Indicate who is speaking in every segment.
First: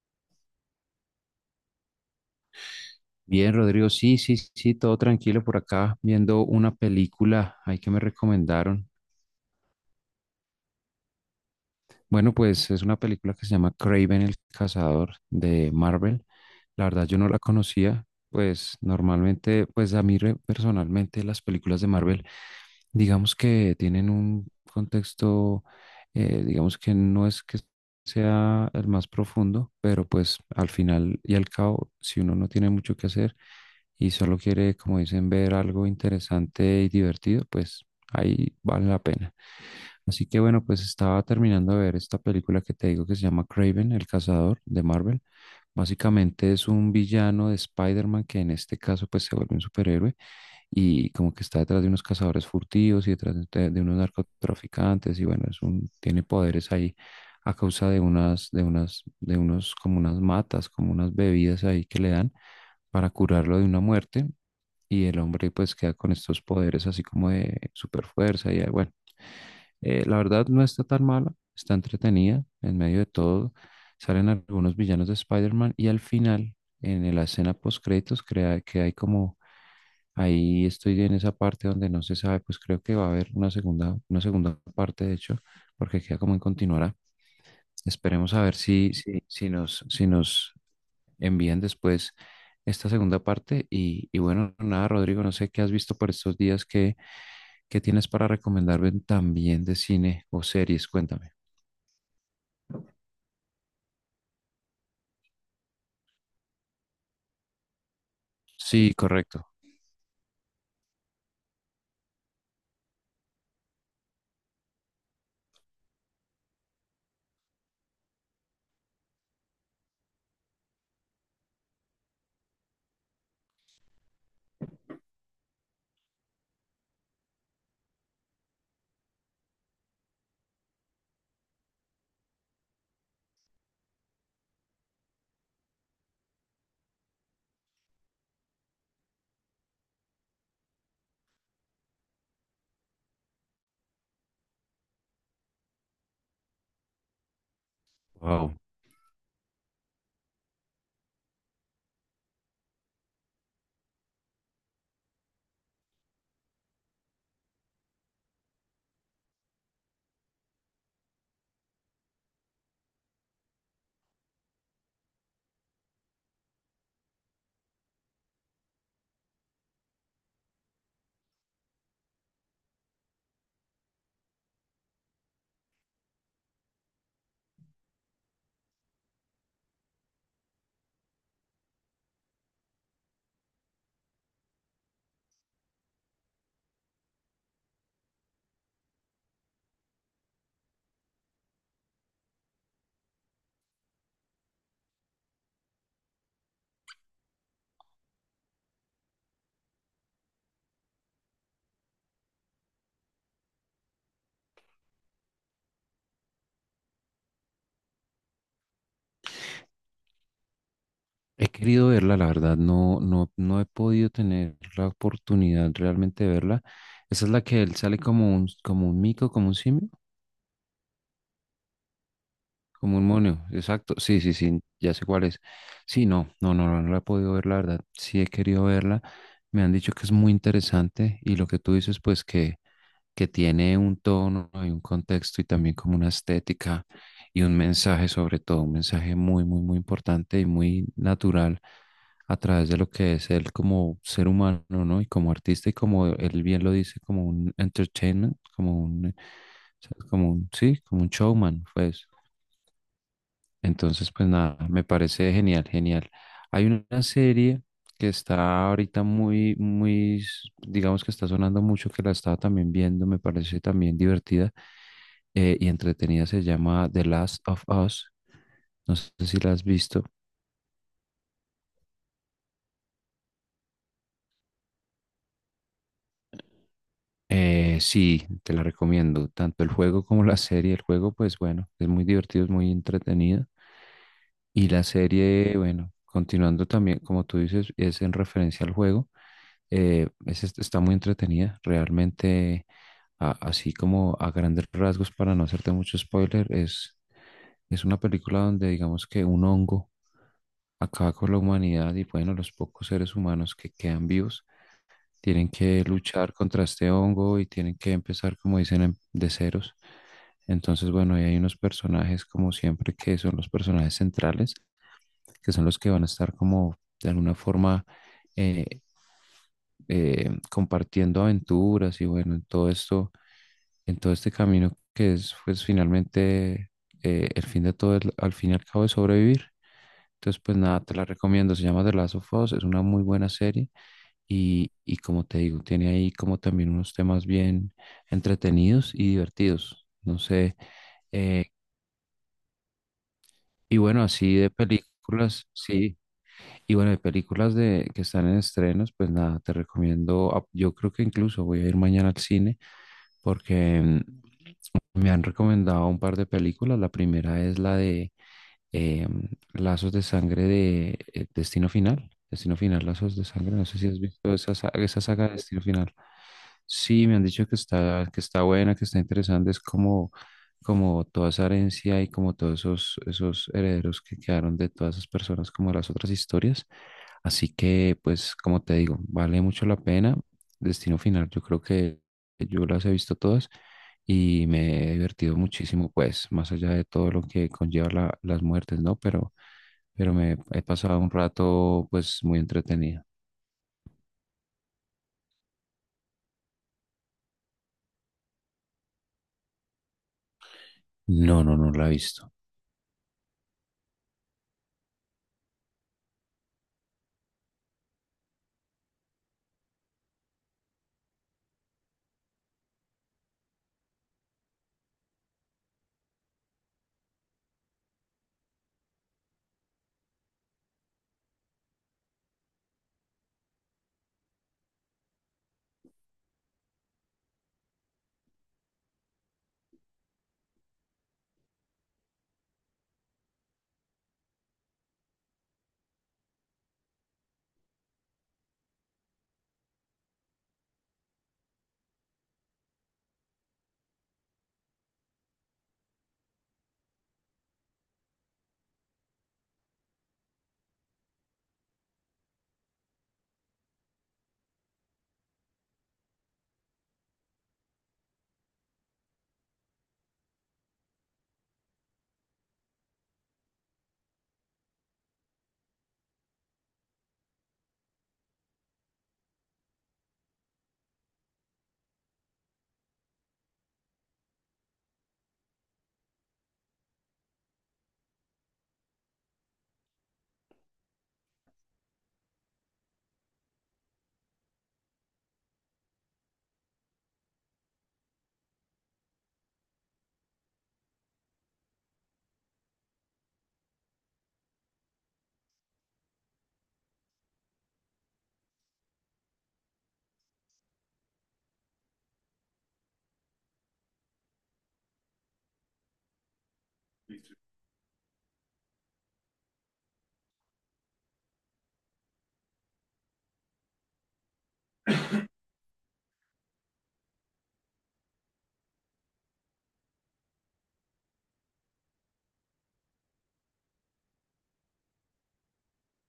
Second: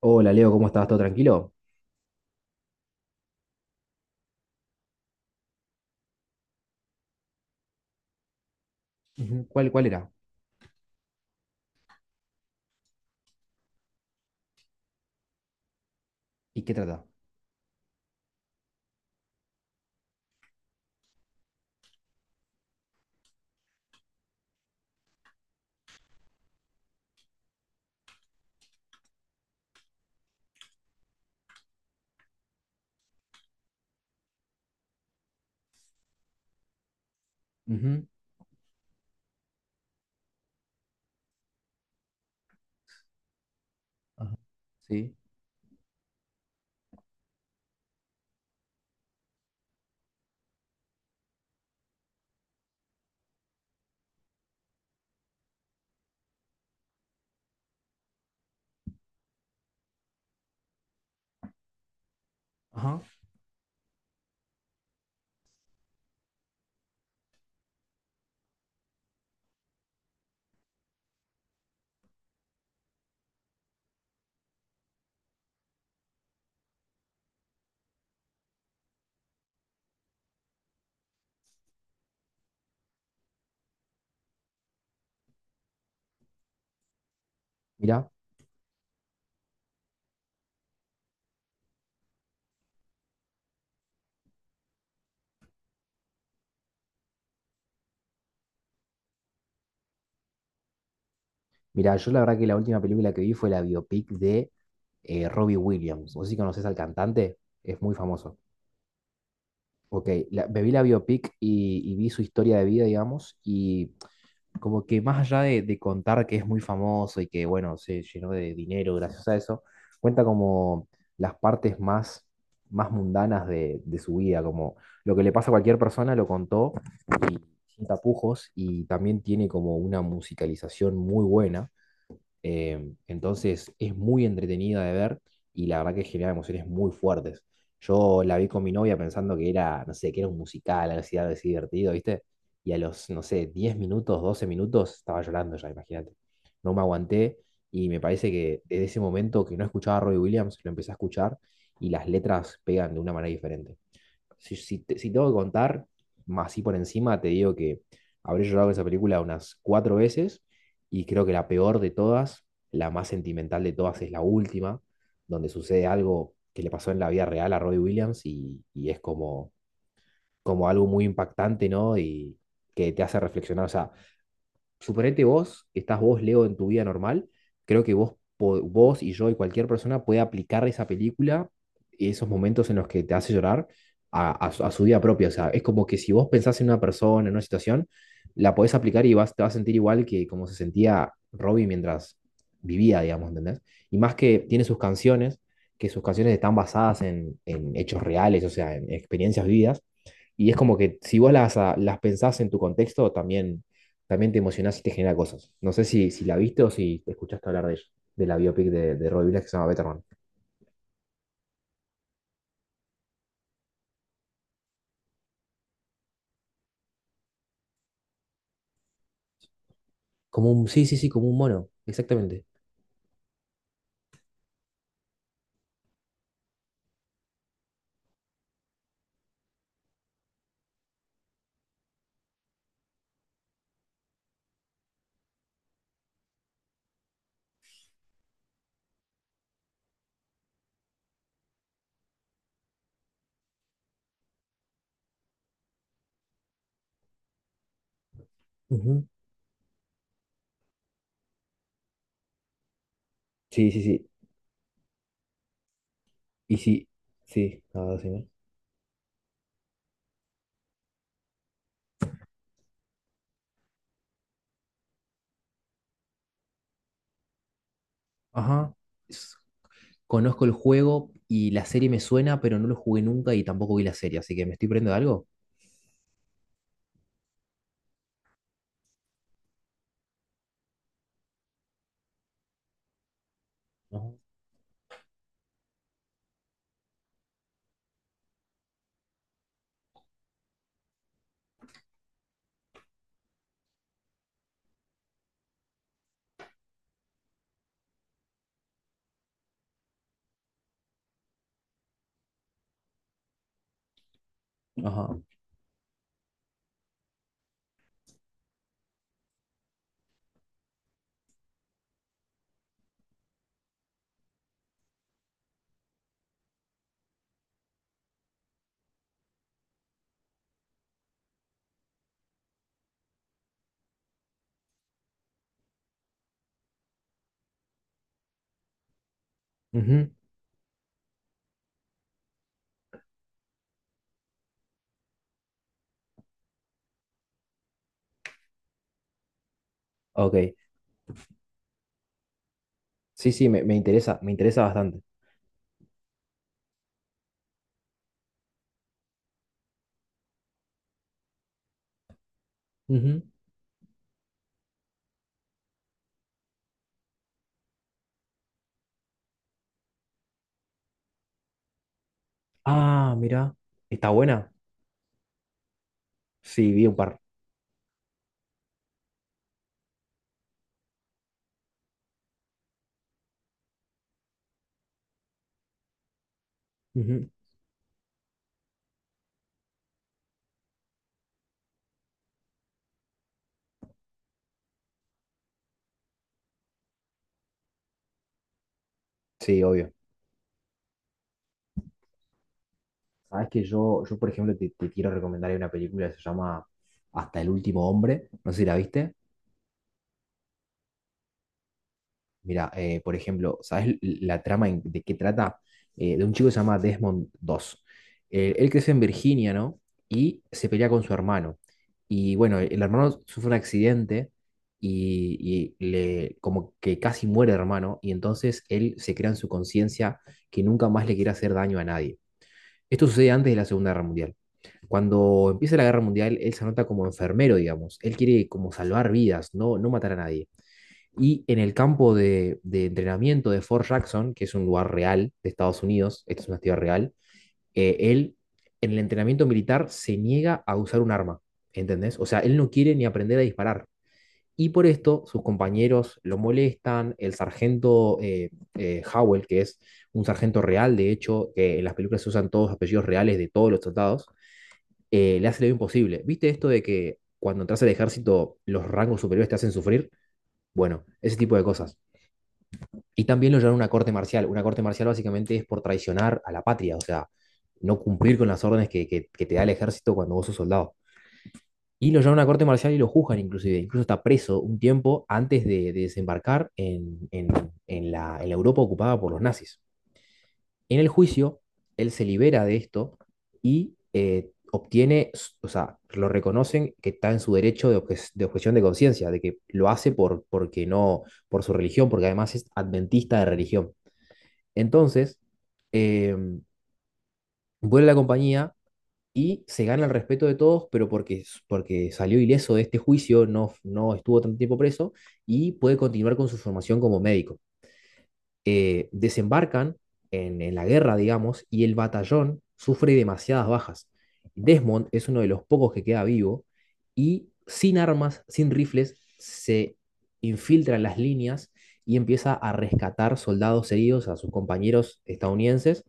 Speaker 1: Hola Leo, ¿cómo estás? ¿Todo tranquilo?
Speaker 2: Bien, Rodrigo, sí, sí, sí, todo tranquilo por acá, viendo una película ahí que me recomendaron.
Speaker 1: Ujú, ¿Cuál era?
Speaker 2: Bueno, pues es una película que se llama Craven el Cazador de Marvel.
Speaker 1: ¿Y qué
Speaker 2: La
Speaker 1: trata?
Speaker 2: verdad, yo no la conocía, pues normalmente, pues a mí personalmente las películas de Marvel, digamos que tienen un contexto, digamos que no es que sea el más profundo, pero pues al final y al cabo, si uno no tiene mucho que hacer, y solo quiere, como dicen, ver algo interesante y divertido, pues
Speaker 1: Ujú,
Speaker 2: ahí vale la pena. Así que bueno, pues estaba terminando de ver esta película que te digo que se llama Craven, el
Speaker 1: Ajá.
Speaker 2: cazador de
Speaker 1: Sí.
Speaker 2: Marvel. Básicamente es un villano de Spider-Man que en este caso pues se vuelve un superhéroe y como que está detrás de unos cazadores furtivos y detrás de unos narcotraficantes y bueno, es un, tiene poderes ahí a causa de unas, de unas, de unos como unas matas, como unas bebidas ahí que le dan
Speaker 1: Ajá.
Speaker 2: para curarlo de una muerte y el hombre pues queda con estos poderes así como de super fuerza y bueno, la verdad no está tan mala, está entretenida en medio de todo, salen algunos villanos de Spider-Man y al final en la escena post créditos crea que hay como ahí estoy en esa parte donde no se sabe, pues creo que va a haber una segunda parte de hecho, porque queda como en continuará.
Speaker 1: Mirá,
Speaker 2: Esperemos a ver si, si, si nos envían después esta segunda parte. Y bueno, nada, Rodrigo, no sé qué has visto por estos días, qué, qué tienes para recomendarme también de cine o series, cuéntame.
Speaker 1: mirá, yo la verdad que la última película que vi fue la biopic de Robbie Williams. ¿Vos sí conoces al cantante? Es muy famoso.
Speaker 2: Sí, correcto.
Speaker 1: Ok, me vi la biopic y vi su historia de vida, digamos, y como que más allá de contar que es muy famoso y que, bueno, se llenó de dinero gracias a eso, cuenta como las partes más mundanas de su vida, como lo que le pasa a cualquier persona, lo contó y sin tapujos y también tiene como una musicalización muy buena eh, entonces es muy entretenida de ver y la verdad que genera emociones muy fuertes. Yo la vi con mi novia pensando que era, no sé, que era un musical, algo así divertido, ¿viste? Y a los, no sé, 10 minutos, 12 minutos estaba llorando ya, imagínate. No me aguanté y me parece
Speaker 2: Wow.
Speaker 1: que desde ese momento que no escuchaba a Robbie Williams, lo empecé a escuchar y las letras pegan de una manera diferente. Si, si, si tengo que contar, más así por encima, te digo que habré llorado con esa película unas cuatro veces y creo que la peor de todas, la más sentimental de todas, es la última, donde sucede algo que le pasó en la vida real a Robbie Williams y es como, como algo muy impactante, ¿no? Y que te hace reflexionar, o sea, suponete vos, que estás vos, Leo, en tu vida normal, creo que vos, vos y yo y cualquier persona puede aplicar esa película, esos momentos en los que te hace llorar, a su vida propia. O sea, es como que si vos pensás en una persona, en una situación, la podés aplicar y vas, te vas a sentir igual que como se sentía Robbie mientras vivía, digamos, ¿entendés? Y más que tiene sus canciones, que sus canciones están basadas en hechos reales, o sea, en experiencias vividas. Y es como que si vos las, las pensás en tu contexto, también, también te emocionás y te genera cosas. No sé si, si la viste o si te escuchaste hablar de ella, de la biopic de Robbie Williams que se llama Betterman.
Speaker 2: He querido verla, la verdad, no, no, no he podido tener la oportunidad realmente de verla. Esa es la que él sale como un mico, como un simio.
Speaker 1: Como un, sí, sí, sí, como un mono, exactamente.
Speaker 2: Como un mono, exacto. Sí, sí, sí, ya sé cuál es. Sí, no, no, no, no, no la he podido ver, la verdad. Sí he querido verla. Me han dicho que es muy interesante y lo que tú dices, pues que tiene un tono y un contexto y también como una estética y un mensaje sobre todo, un mensaje muy, muy, muy importante y muy natural a través de lo que es él como ser humano, ¿no? Y como artista y como él bien lo dice, como un entertainment, como
Speaker 1: Ujú.
Speaker 2: un, o sea, como un, sí, como un showman, pues,
Speaker 1: Sí, sí, sí.
Speaker 2: entonces, pues nada, me parece genial, genial.
Speaker 1: Y
Speaker 2: Hay
Speaker 1: sí,
Speaker 2: una serie
Speaker 1: sí, nada,
Speaker 2: que
Speaker 1: decime.
Speaker 2: está ahorita digamos que está sonando mucho, que la estaba también viendo, me parece también divertida y entretenida, se llama The Last of Us.
Speaker 1: Ajá.
Speaker 2: No sé
Speaker 1: S-
Speaker 2: si la has visto.
Speaker 1: Conozco el juego y la serie me suena, pero no lo jugué nunca y tampoco vi la serie, así que me estoy perdiendo de algo.
Speaker 2: Sí, te la recomiendo, tanto el juego como la serie. El juego, pues bueno, es muy divertido, es muy entretenido.
Speaker 1: Ajá.
Speaker 2: Y la serie, bueno, continuando también, como tú dices, es en referencia al juego. Está muy entretenida. Realmente, así como a grandes rasgos, para no hacerte mucho spoiler, es una película donde digamos que un hongo acaba con la humanidad y bueno, los pocos seres humanos que quedan vivos
Speaker 1: Ajá.
Speaker 2: tienen que luchar contra este hongo y tienen que empezar, como dicen, de ceros. Entonces, bueno, ahí hay unos personajes como siempre que son los personajes centrales, que son los que van a estar como de alguna forma eh, compartiendo aventuras y bueno, en todo esto, en todo este camino que es pues finalmente el fin de todo, al fin y al cabo es sobrevivir.
Speaker 1: Ujú,
Speaker 2: Entonces pues nada, te la recomiendo, se llama The Last of Us, es una muy buena serie y como te digo, tiene ahí como también unos temas bien entretenidos y divertidos, no
Speaker 1: Ok,
Speaker 2: sé, eh,
Speaker 1: sí, sí, me, me
Speaker 2: y bueno,
Speaker 1: interesa, me
Speaker 2: así de
Speaker 1: interesa bastante.
Speaker 2: películas, sí. Y bueno, de películas de, que están en estrenos, pues nada, te recomiendo, ah, yo creo que incluso voy a ir mañana al cine
Speaker 1: Ujú.
Speaker 2: porque me han recomendado un par de películas. La primera es la de eh, Lazos de Sangre de Destino Final. Destino Final,
Speaker 1: Ah,
Speaker 2: Lazos de Sangre.
Speaker 1: mira,
Speaker 2: No sé si has
Speaker 1: está
Speaker 2: visto
Speaker 1: buena.
Speaker 2: esa, esa saga de Destino Final.
Speaker 1: Sí, vi un
Speaker 2: Sí,
Speaker 1: par.
Speaker 2: me han dicho que está buena, que está interesante. Es como, como toda esa herencia y como todos esos, esos herederos que quedaron de todas esas personas, como las otras historias.
Speaker 1: Ujú.
Speaker 2: Así que, pues, como te digo, vale mucho la pena. Destino Final, yo creo que yo las he visto todas y me he divertido muchísimo, pues, más allá de todo lo que conlleva las muertes, ¿no?
Speaker 1: Sí, obvio.
Speaker 2: Pero me he pasado un rato, pues, muy entretenido.
Speaker 1: Sabes que yo, por ejemplo, te quiero recomendar una película que se llama Hasta el último hombre. No sé si la viste.
Speaker 2: No, no, no la he visto.
Speaker 1: Mira, por ejemplo, ¿sabes la trama de qué trata? De un chico que se llama Desmond dos. Él crece en Virginia, ¿no? Y se pelea con su hermano. Y bueno, el hermano sufre un accidente y le, como que casi muere el hermano. Y entonces él se crea en su conciencia que nunca más le quiere hacer daño a nadie. Esto sucede antes de la Segunda Guerra Mundial. Cuando empieza la Guerra Mundial, él se anota como enfermero, digamos. Él quiere como salvar vidas, no, no matar a nadie. Y en el campo de entrenamiento de Fort Jackson, que es un lugar real de Estados Unidos, esta es una ciudad real, él en el entrenamiento militar se niega a usar un arma, ¿entendés? O sea, él no quiere ni aprender a disparar. Y por esto sus compañeros lo molestan, el sargento Howell, que es un sargento real, de hecho, que en las películas se usan todos los apellidos reales de todos los soldados le hace lo imposible. ¿Viste esto de que cuando entras al ejército los rangos superiores te hacen sufrir? Bueno, ese tipo de cosas. Y también lo llevan a una corte marcial. Una corte marcial básicamente es por traicionar a la patria, o sea, no cumplir con las órdenes que te da el ejército cuando vos sos soldado. Y lo llevan a una corte marcial y lo juzgan inclusive. Incluso está preso un tiempo antes de desembarcar en la Europa ocupada por los nazis. En el juicio, él se libera de esto y obtiene, s- o sea, lo reconocen que está en su derecho de, de objeción de conciencia, de que lo hace por, porque no, por su religión, porque además es adventista de religión. Entonces, em, vuelve a la compañía y se gana el respeto de todos, pero porque, porque salió ileso de este juicio, no, no estuvo tanto tiempo preso y puede continuar con su formación como médico desembarcan en la guerra, digamos, y el batallón sufre demasiadas bajas. Desmond es uno de los pocos que queda vivo y sin armas, sin rifles, se infiltra en las líneas y empieza a rescatar soldados heridos a sus compañeros estadounidenses.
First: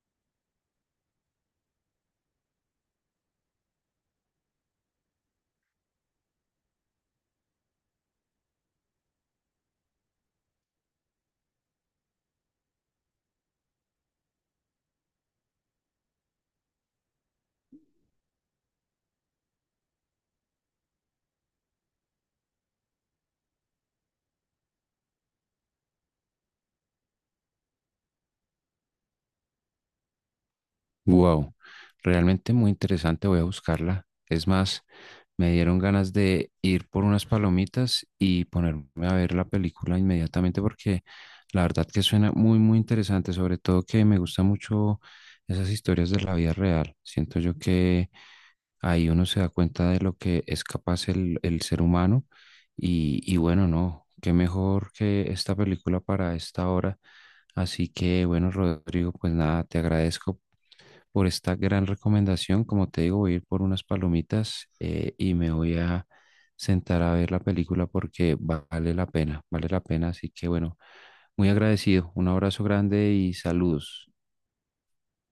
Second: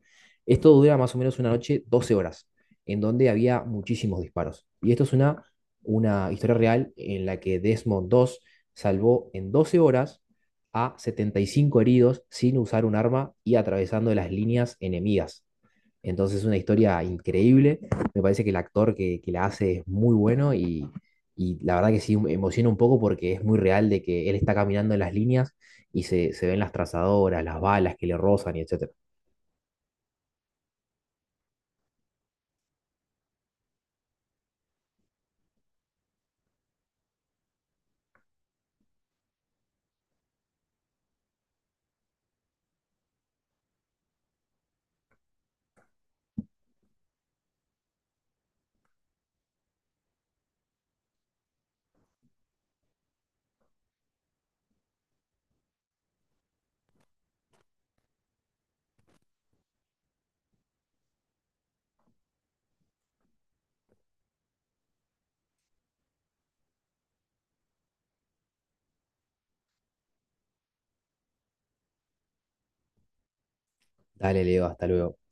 Speaker 1: Esto dura más o menos una noche, 12 horas, en donde había muchísimos disparos. Y esto es una historia real en la que Desmond dos salvó en 12 horas a 75 heridos sin usar un arma y atravesando las líneas enemigas. Entonces es una historia increíble. Me parece que el actor que la hace es muy bueno y la verdad que sí me emociona un poco porque es muy real de que él está caminando en las líneas y se ven las trazadoras, las balas que le rozan y etcétera.
Speaker 2: Wow, realmente muy interesante, voy a buscarla. Es más, me dieron ganas de ir por unas palomitas y ponerme a ver la película inmediatamente porque la verdad que suena muy, muy interesante, sobre todo que me gusta mucho esas historias de la vida real. Siento yo que ahí uno se da cuenta de lo que es capaz el ser humano y bueno, no, qué mejor que esta película para esta hora. Así que bueno, Rodrigo, pues nada, te agradezco por esta gran recomendación. Como te digo, voy a ir por unas palomitas y me voy a sentar a ver la película porque vale la pena, vale la pena. Así que bueno, muy agradecido. Un abrazo grande y saludos.
Speaker 1: Dale, Leo, hasta luego.